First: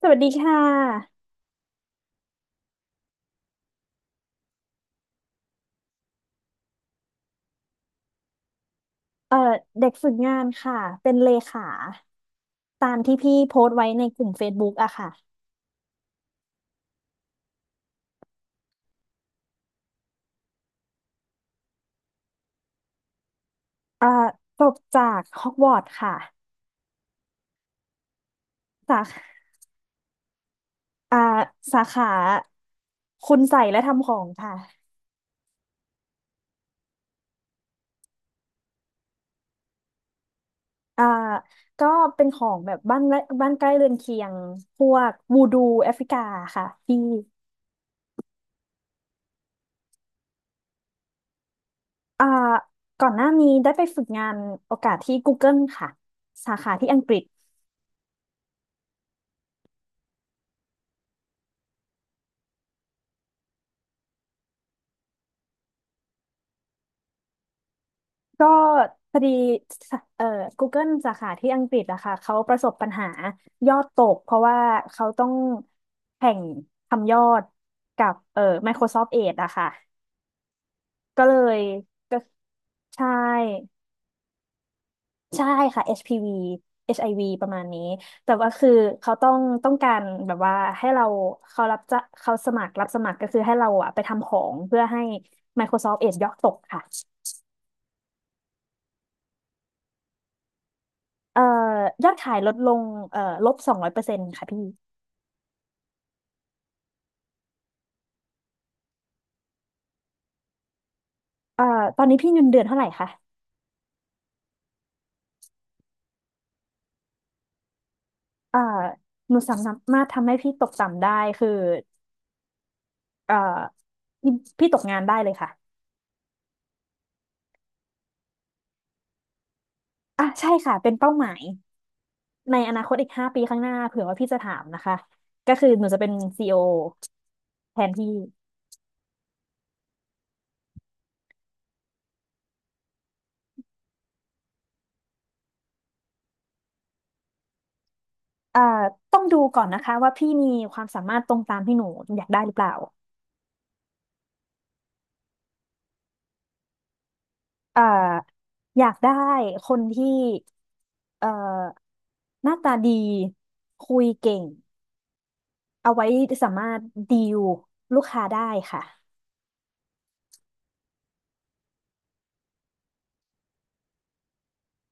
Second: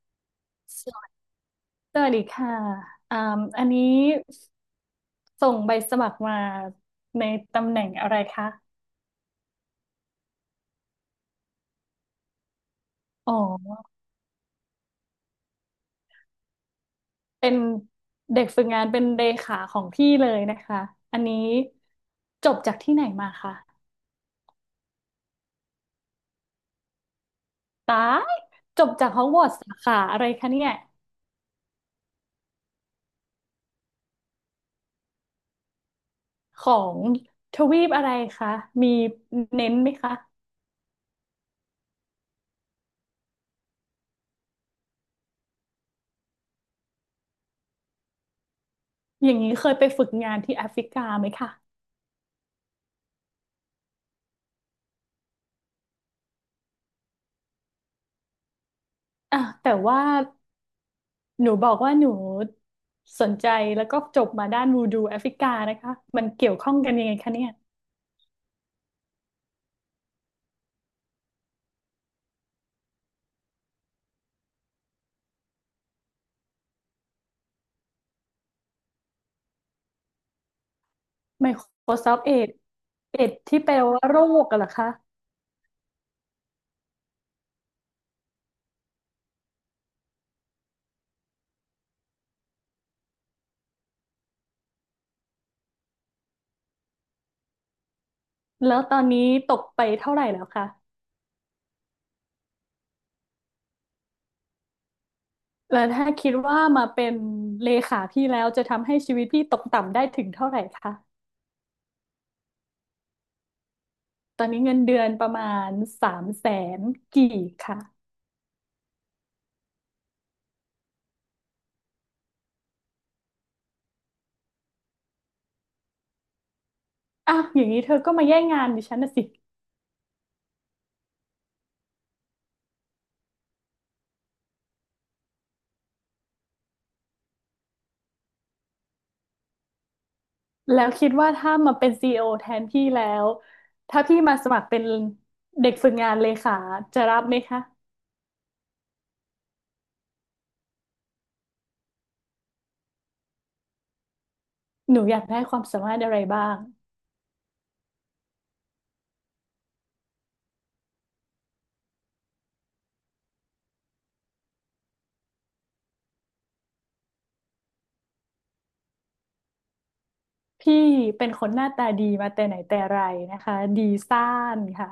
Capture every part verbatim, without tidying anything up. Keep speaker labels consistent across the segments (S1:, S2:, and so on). S1: สวัสดีค่ะ
S2: สวัสดีค่ะอ่าอันนี้ส่งใบสมัครมาในตำแหน่งอะไรคะ
S1: เอ่อเด็กฝึกงานค่ะ เป็นเลขาตามที่
S2: อ๋
S1: พี่
S2: อ
S1: โพสต์ไว้ในกลุ่ม Facebook อะค่ะ
S2: เป็นเด็กฝึกงานเป็นเลขาของพี่เลยนะคะอันนี้จบจากที่ไหนมาคะ
S1: เอ่อจบจากฮอกวอตส์ค่ะ
S2: ตายจบ
S1: สา
S2: จากฮอกว
S1: ขา
S2: อตส์สาขาอะไรคะเนี่ย
S1: อ่าสาขาคุณใส่และทำของค่ะ
S2: ของทวีปอะไรคะมีเน้นไหมคะ
S1: อ่าก็เป็นของแบบบ้านและบ้านใกล้เรือนเคียง พวกวูดูแอฟริกาค่ะพี่
S2: อย่างนี้เคยไปฝึกงานที่แอฟริกาไหมคะ
S1: อ่าก่อนหน้านี้ได้ไปฝึกงานโอกาสที่ Google ค่ะ สาขาที่อังกฤษ
S2: อ่ะแต่ว่า หนูบอกว่าหนูสนใจแล้วก็จบมาด้านวูดูแอฟริกานะคะมันเกี่ยวข้องกันยังไงคะเนี่ย
S1: ก็พอดีเอ่อ Google สาขาที่อังกฤษอะค่ะเขาประสบปัญหายอดตกเพราะว่าเขาต้องแข่งทำยอดกับเอ่อ Microsoft Edge อะค่ะก็เลยก็
S2: Microsoft เอด
S1: ใช่
S2: เอดที่แปลว่าโรคกันเหรอคะ
S1: ใช่ค่ะ เอช พี วี เอช ไอ วี ประมาณนี้แต่ว่าคือเขาต้องต้องการแบบว่าให้เราเขารับจะเขาสมัครรับสมัครก็คือให้เราอะไปทำของเพื่อให้ Microsoft Edge ยอดตกค่ะ
S2: แล้วตอนนี้ตกไปเท่าไหร่แล้วคะ
S1: เอ่อยอดขายลดลงเอ่อลบสองร้อยเปอร์เซ็นต์ค่ะพี่
S2: แล้วถ้าคิดว่ามาเป็นเลขาพี่แล้วจะทำให้ชีวิตพี่ตกต่ำได้ถึงเท่าไหร่คะ
S1: เอ่อตอนนี้พี่เงินเดือนเท่าไหร่คะ
S2: ตอนนี้เงินเดือนประมาณสามแสนกี่คะ
S1: เอ่อหนูสามารถทำให้พี่ตกต่ำได้คือเอ่อพี่พี่ตกงานได้เลยค่ะ
S2: อ้าวอย่างนี้เธอก็มาแย่งงานดิฉันนะสิ
S1: อ่ะใช่ค่ะเป็นเป้าหมายในอนาคตอีกห้าปีข้างหน้าเผื่อว่าพี่จะถามนะคะก็คือหนูจะเป็นซีอีโอแทนพี่
S2: แล้วคิดว่าถ้ามาเป็นซีอีโอแทนพี่แล้วถ้าพี่มาสมัครเป็นเด็กฝึกงานเลขาจะรับไหมคะ
S1: เอ่อต้องดูก่อนนะคะว่าพี่มีความสามารถตรงตามที่หนูอยากได้หรือเปล่า
S2: หนูอยากได้ความสามารถอะไรบ้าง
S1: เอ่ออยากได้คนที่เอ่อหน้าตาดีคุยเก่ง เอาไว้สามารถดีลลูกค้าได้ค่ะ
S2: พี่เป็นคนหน้าตาดีมาแต่ไหนแต่ไรนะคะดีซ่านค่ะ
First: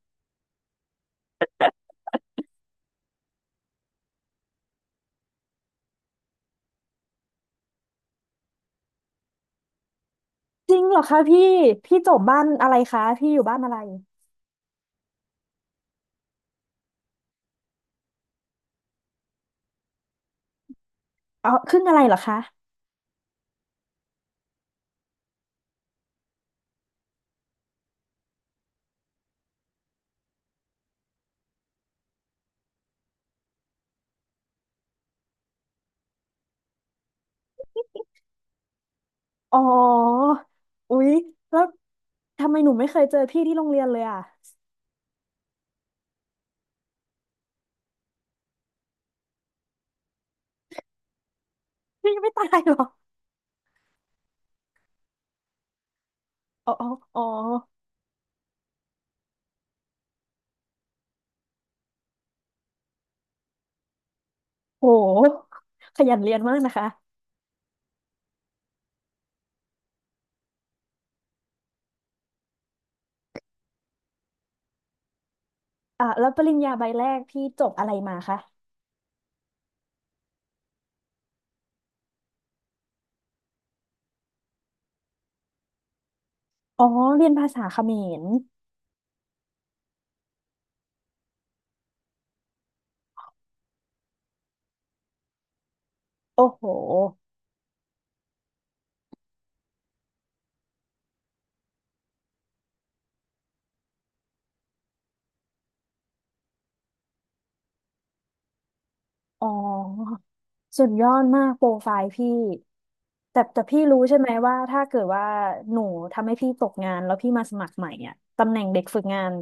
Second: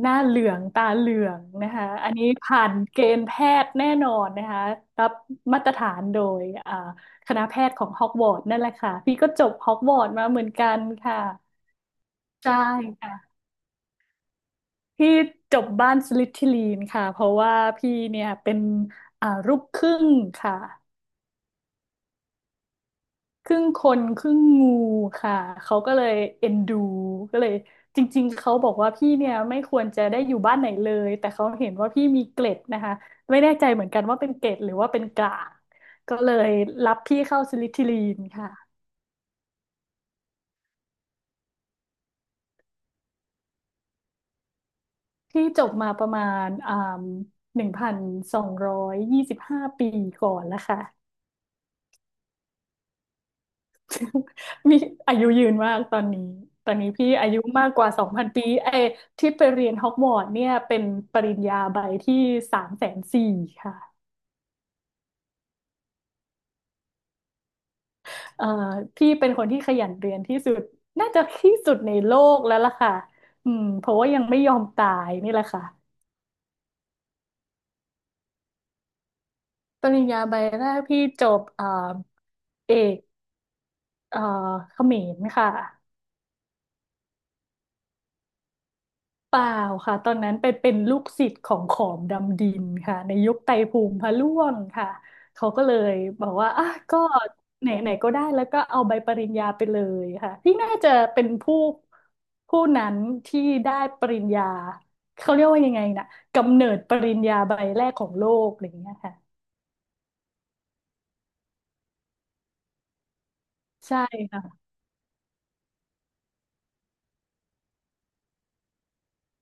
S2: หน้าเหลืองตาเหลืองนะคะอันนี้ผ่านเกณฑ์แพทย์แน่นอนนะคะรับมาตรฐานโดยอ่าคณะแพทย์ของฮอกวอตส์นั่นแหละค่ะพี่ก็จบฮอกวอตส์มาเหมือนกั
S1: จริ
S2: น
S1: งเหรอ
S2: ค่ะ
S1: คะพี่พี่จบบ้าน
S2: ใช่
S1: อะไรคะพี่
S2: ค่ะ
S1: อยู่บ้านอะไร
S2: พี่จบบ้านสลิธีรินค่ะเพราะว่าพี่เนี่ยเป็นอ่าลูกครึ่งค่ะ
S1: อ๋อครึ่งอะไรเหรอคะ
S2: ครึ่งคนครึ่งงูค่ะเขาก็เลยเอ็นดูก็เลยจริงๆเขาบอกว่าพี่เนี่ยไม่ควรจะได้อยู่บ้านไหนเลยแต่เขาเห็นว่าพี่มีเกล็ดนะคะไม่แน่ใจเหมือนกันว่าเป็นเกล็ดหรือว่าเป็นกลางก็เลยรับพี่เข้าสลิธีรินค่ะ
S1: อ๋ออุ๊ยแล้วทำไมหนูไม่เคยเจอพี่ที่โรงเรียนเลยอ่ะ
S2: พี่จบมาประมาณอ่าหนึ่งพันสองร้อยยี่สิบห้าปีก่อนแล้วค่ะ
S1: พี่ไม่ตายเหรอ
S2: มีอายุยืนมากตอนนี้ต
S1: อ๋
S2: อ
S1: อ
S2: น
S1: อ๋
S2: นี้
S1: อ
S2: พี่
S1: อ๋อ
S2: อายุมากกว่าสองพันปีไอ้ที่ไปเรียนฮอกวอตส์เนี่ยเป็นปริญญาใบที่สามแสนสี่ค่ะ
S1: โหขยันเรียนมากนะคะ
S2: เอ่อพี่เป็นคนที่ขยันเรียนที่สุดน่าจะที่สุดในโลกแล้วล่ะค่ะอืมเพราะว่ายังไม่ยอมตายนี่แหละค่ะ
S1: อ่ะแล้วปริญญาใบแรกพี่จบอะไรมาคะ
S2: ปริญญาใบแรกพี่จบเอ่อเอกเอ่อเขมรค่ะ
S1: อ๋อเรียนภาษาเขมร
S2: เปล่าค่ะตอนนั้นไปเป็นลูกศิษย์ของขอมดำดินค่ะในยุคไตรภูมิพระร่วงค่ะเขาก็เลยบอก
S1: โอ้
S2: ว่า
S1: โห
S2: อ่ะก็ไหนไหนก็ได้แล้วก็เอาใบปริญญาไปเลยค่ะที่น่าจะเป็นผู้ผู้นั้นที่ได้ปริญญาเขาเรียกว่ายังไงนะกำเนิดปริญญาใบแรกของโลกอะไรอย่างเงี้ยค่ะ
S1: อ๋อสุดยอดมากโปรไฟล์พี่แต่แต่พี่
S2: ใช่
S1: รู้ใช่ไหม
S2: ค่ะ
S1: ว่าถ้าเกิดว่าหนูทำให้พี่ตกงานแล้วพี่มาสมัครใหม่อ่ะตำแหน่งเด็กฝึกงาน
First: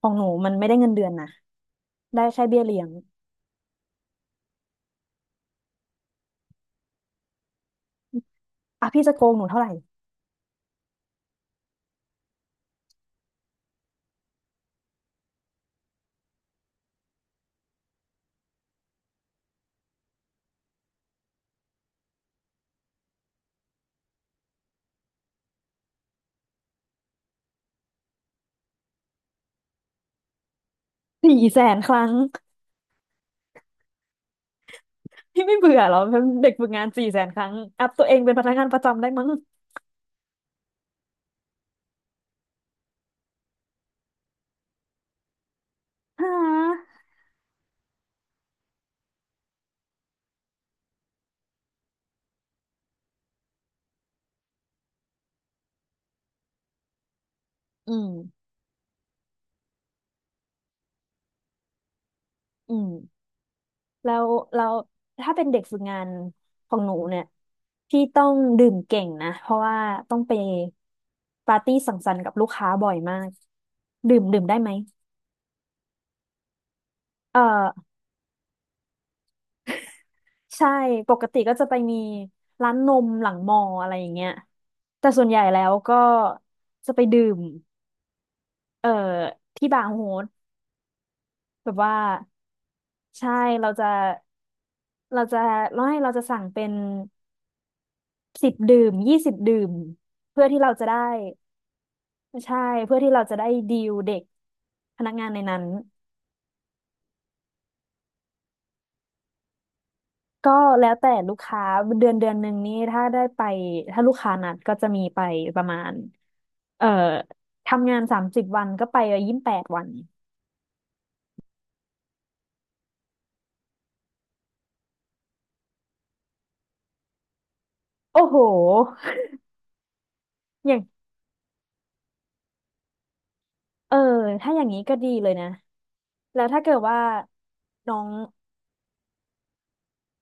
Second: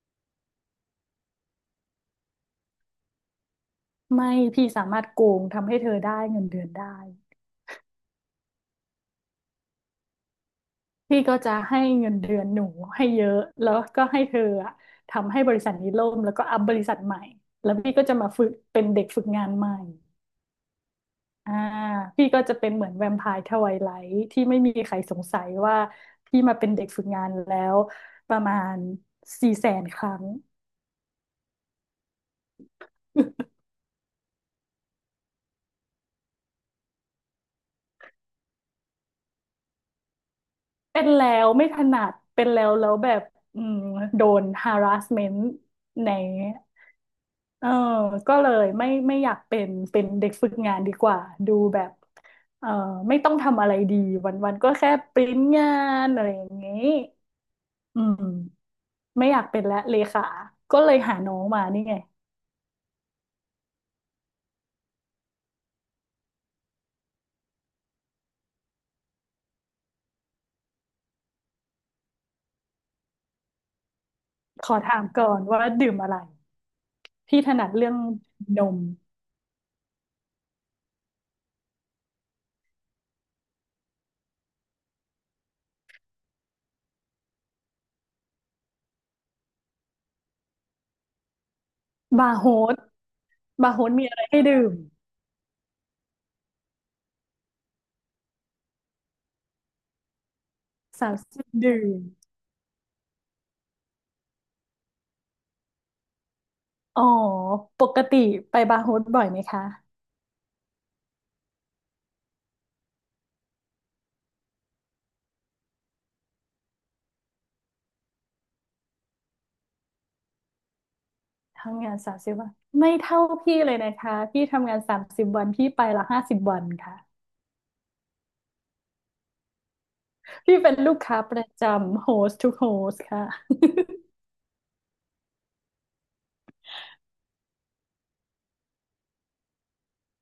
S1: ของหนูมันไม่ได้เงินเดือนนะได้แค่เบี้ยเลี้ยง
S2: ไม่พี่สามารถโกงทำให้เธอได้เงินเดือนได้
S1: อ่ะพี่จะโกงหนูเท่าไหร่
S2: พี่ก็จะให้เงินเดือนหนูให้เยอะแล้วก็ให้เธออะทำให้บริษัทนี้ล่มแล้วก็อัพบริษัทใหม่แล้วพี่ก็จะมาฝึกเป็นเด็กฝึกงานใหม่อ่าพี่ก็จะเป็นเหมือนแวมไพร์ทไวไลท์ที่ไม่มีใครสงสัยว่าพี่มาเป็นเด็กฝึกงานแล้วประมาณสี่แสนครั้ง
S1: สี่แสนครั้ง พี่ไม่เบื่อเหรอเป็นเด็กฝึกงานสี่แสนครั้งอัพตัวเองเป็นพนักงานประจำได้มั้ง
S2: เป็นแล้วไม่ถนัดเป็นแล้วแล้วแบบอืมโดน harassment ใน
S1: ฮะ
S2: เออก็เลยไม่ไม่อยากเป็นเป็นเด็กฝึกงานดีกว่าดูแบบเออไม่ต้องทำอะไรดีวันวันก็แค่ปริ้นงานอะไรอย่างงี้
S1: อื
S2: อื
S1: ม
S2: มไม่อยากเป็นและเลขาก็เลยหาน้องมานี่ไง
S1: อืม แล้วเราถ้าเป็นเด็กฝึกงานของหนูเนี่ย พี่ต้องดื่มเก่งนะ เพราะว่าต้องไปปาร์ตี้สังสรรค์กับลูกค้าบ่อยมาก ดื่มดื่มได้
S2: ข
S1: ไหม
S2: อถามก่อนว่าดื่มอะไร
S1: เ
S2: พี่ถนัด
S1: ออ
S2: เรื่องนม
S1: ใช่ ปกติก็จะไปมีร้านนมหลังมออะไรอย่างเงี้ยแต่ส่วนใหญ่แล้วก็จะไปดื่ม เอ่อ ที่บาร์โฮสแบบว่า
S2: บาร์โฮส
S1: ใช่เรา
S2: บาร์โฮ
S1: จะ
S2: สมีอะไรให้ดื่ม
S1: เราจะไม่เราจะสั่งเป็นสิบดื่มยี่สิบดื่มเพื่อที่เราจะได้
S2: สามสิบดื่ม
S1: ใช่เพื่อที่เราจะได้ดีลเด็กพนักงานในนั้น
S2: อ๋อปกติไปบาร์โฮสบ่อยไหมคะ
S1: ก็แล้วแต่ลูกค้าเดือนเดือนหนึ่งนี่ถ้าได้ไปถ้าลูกค้านัดก็จะมีไปประมาณเอ่อทำงานสามสิบวันก็ไปยี่สิบแปดวัน
S2: ทำงานสามสิบวันไม่เท่าพี่เลยนะคะพี่ทำงานสามสิบวันพี่ไปละห้าสิบวันค่ะ
S1: โอ้โห
S2: พี่
S1: อ
S2: เป็น
S1: ย่าง
S2: ลูกค้าประจำ host to host ค่ะ
S1: เออถ้าอย่างนี้ก็ดีเลยนะแล้วถ้าเกิดว่าน้อง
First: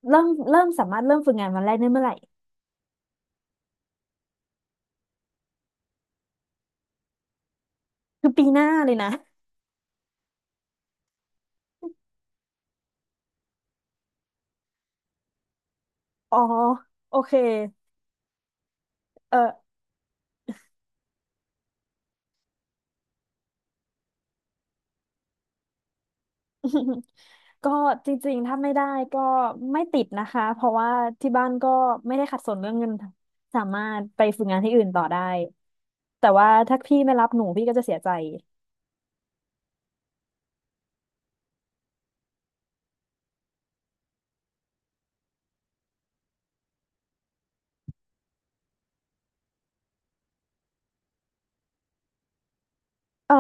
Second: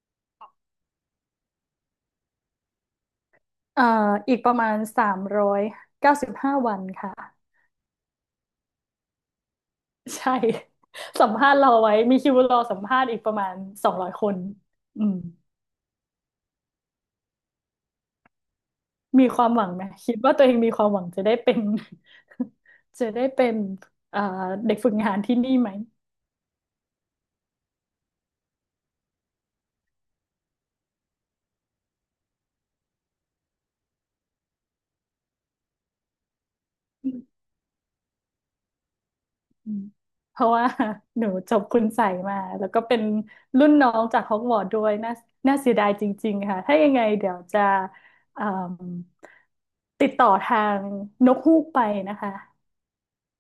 S1: เริ่มเริ่มสามารถเริ่มฝึกงานวันแรกได้เมื่อไหร่
S2: เอ่ออีกประมาณสามร้อยเก้าสิบห้าวันค่ะ
S1: คือปีหน้าเลยนะ
S2: ใช่ สัมภาษณ์รอไว้มีคิวรอสัมภาษณ์อีกประมาณสองร้อยคนอืม
S1: อ๋อโอเค
S2: มี
S1: เออ
S2: ความหวังไหมคิดว่าตัวเองมีความหวังจะได้เป็น จะได้เป็นเอ่อเด็กฝึกงานที่นี่ไหม
S1: ก็จริงๆถ้าไม่ได้ก็ไม่ติดนะคะเพราะว่าที่บ้านก็ไม่ได้ขัดสนเรื่องเงินสามารถไปฝึกงานที่อื่นต่อได้แต่ว่าถ้าพี่ไม่รับหนูพี่ก็จะเสียใจ
S2: อืมเพราะว่า หนูจบคุณใส่มาแล้วก็เป็นรุ่นน้องจากฮอกวอตส์ด้วยน่าน่าเสียดายจริงๆค่ะถ้ายังไงเดี๋ยวจะเอิ่มติดต่อทางนกฮูกไปนะคะ
S1: เออ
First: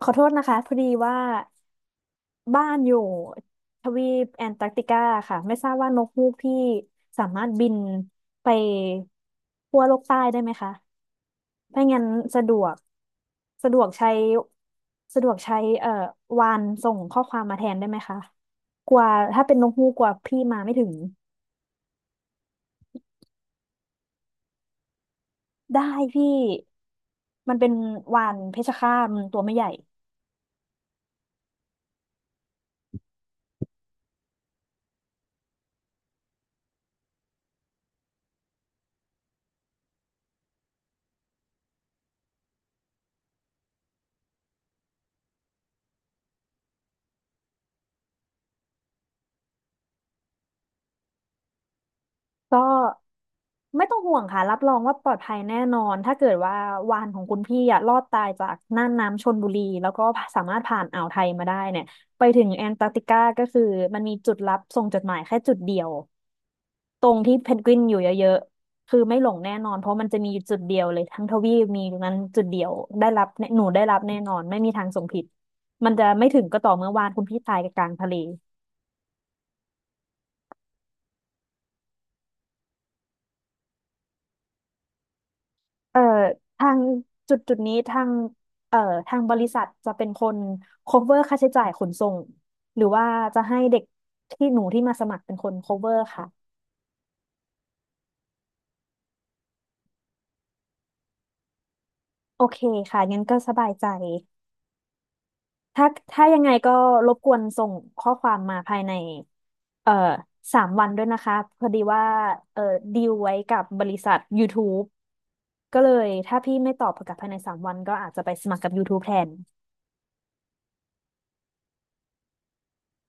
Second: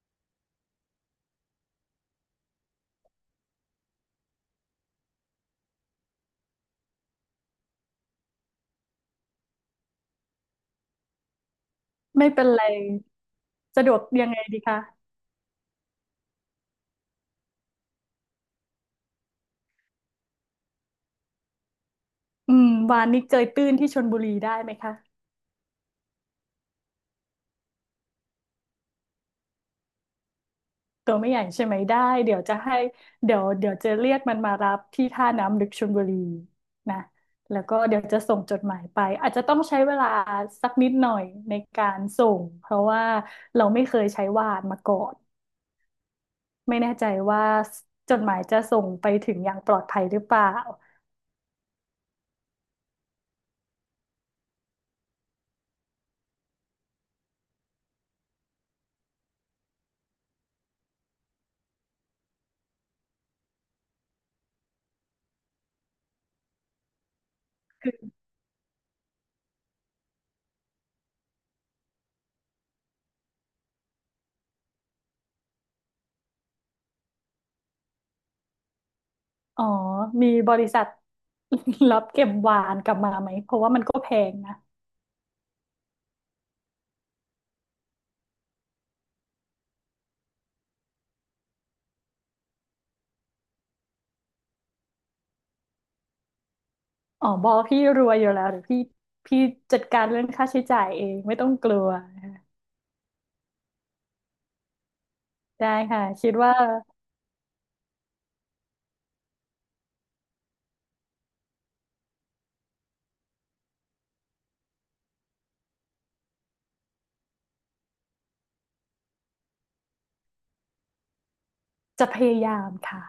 S1: ขอโทษนะคะพอดีว่าบ้านอยู่ทวีปแอนตาร์กติกาค่ะไม่ทราบว่านกฮูกพี่สามารถบินไปขั้วโลกใต้ได้ไหมคะ ถ้างั้น
S2: ไม่
S1: สะ
S2: เป็น
S1: ด
S2: ไร
S1: วกสะดว
S2: สะ
S1: ก
S2: ดวก
S1: ใช้
S2: ยังไงดีคะ
S1: สะดวกใช้เอ่อวานส่งข้อความมาแทนได้ไหมคะกลัว่าถ้าเป็นนกฮูกกลัว่าพี่มาไม่ถึง
S2: อืมวานนี้เจยตื้นที่ชลบุรีได้ไหมคะ
S1: ได้พี่มันเป็นวานเพชรฆาตมันตัวไม่ใหญ่
S2: ตัวไม่ใหญ่ใช่ไหมได้เดี๋ยวจะให้เดี๋ยวเดี๋ยวจะเรียกมันมารับที่ท่าน้ำลึกชลบุรีนะแล้วก็เดี๋ยวจะส่งจดหมายไปอาจจะต้องใช้เวลาสักนิดหน่อยในการส่งเพราะว่าเราไม่เคยใช้วาดมาก่อนไม่แน่ใจว่าจดหมายจะส่งไปถึงอย่างปลอดภัยหรือเปล่า
S1: ก็ไม่ต้องห่วงค่ะรับรองว่าปลอดภัยแน่นอนถ้าเกิดว่าวานของคุณพี่อะรอดตายจากน่านน้ำชลบุรีแล้วก็สามารถผ่านอ่าวไทยมาได้เนี่ยไปถึงแอนตาร์กติกาก็คือมันมีจุดรับส่งจดหมายแค่จุดเดียว ตรงที่เพนกวินอยู่เยอะๆคือไม่หลงแน่นอนเพราะมันจะมีอยู่จุดเดียวเลยทั้งทวีปมีตรงนั้นจุดเดียวได้รับแน่หนูได้รับแน่นอนไม่มีทางส่งผิดมันจะไม่ถึงก็ต่อเมื่อวานคุณพี่ตายกลางทะเล
S2: อ๋อมีบริษัท รับเก็บวานกลับมาไหมเพราะว่ามันก็แพงนะ
S1: เอ่อทางจุดจุดนี้ทางเอ่อทางบริษัทจะเป็นคน cover ค่าใช้จ่ายขนส่งหรือว่าจะให้เด็กที่หนูที่มาสมัครเป็นคน cover ค่ะ
S2: อ๋อบอพี่รวยอยู่แล้วหรือพี่พี่จัดการเรื่องค่าใช้จ่ายเองไม่ต้องกลัว
S1: โอเคค่ะงั้นก็สบายใจ
S2: ได้
S1: ถ้า
S2: ค่ะ
S1: ถ้า
S2: คิด
S1: ยังไง
S2: ว่า
S1: ก็รบกวนส่งข้อความมาภายในเอ่อสามวันด้วยนะคะพอดีว่าเอ่อดีลไว้กับบริษัท YouTube ก็เลยถ้าพี่ไม่ตอบกลับภายในสามวันก็อาจจะไปสมัครกับ YouTube แทน
S2: จะพยายามค่ะ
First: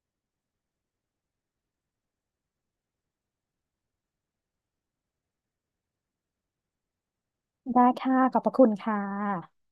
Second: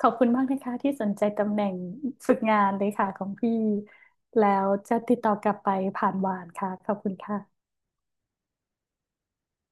S2: ขอบคุณมากนะคะที่สนใจตำแหน่งฝึกงานเลยค่ะของพี่แล้วจะติดต่อกลับไปผ่านวานค่ะขอบคุณค่ะ
S1: ได้ค่ะขอบพระคุณค่ะ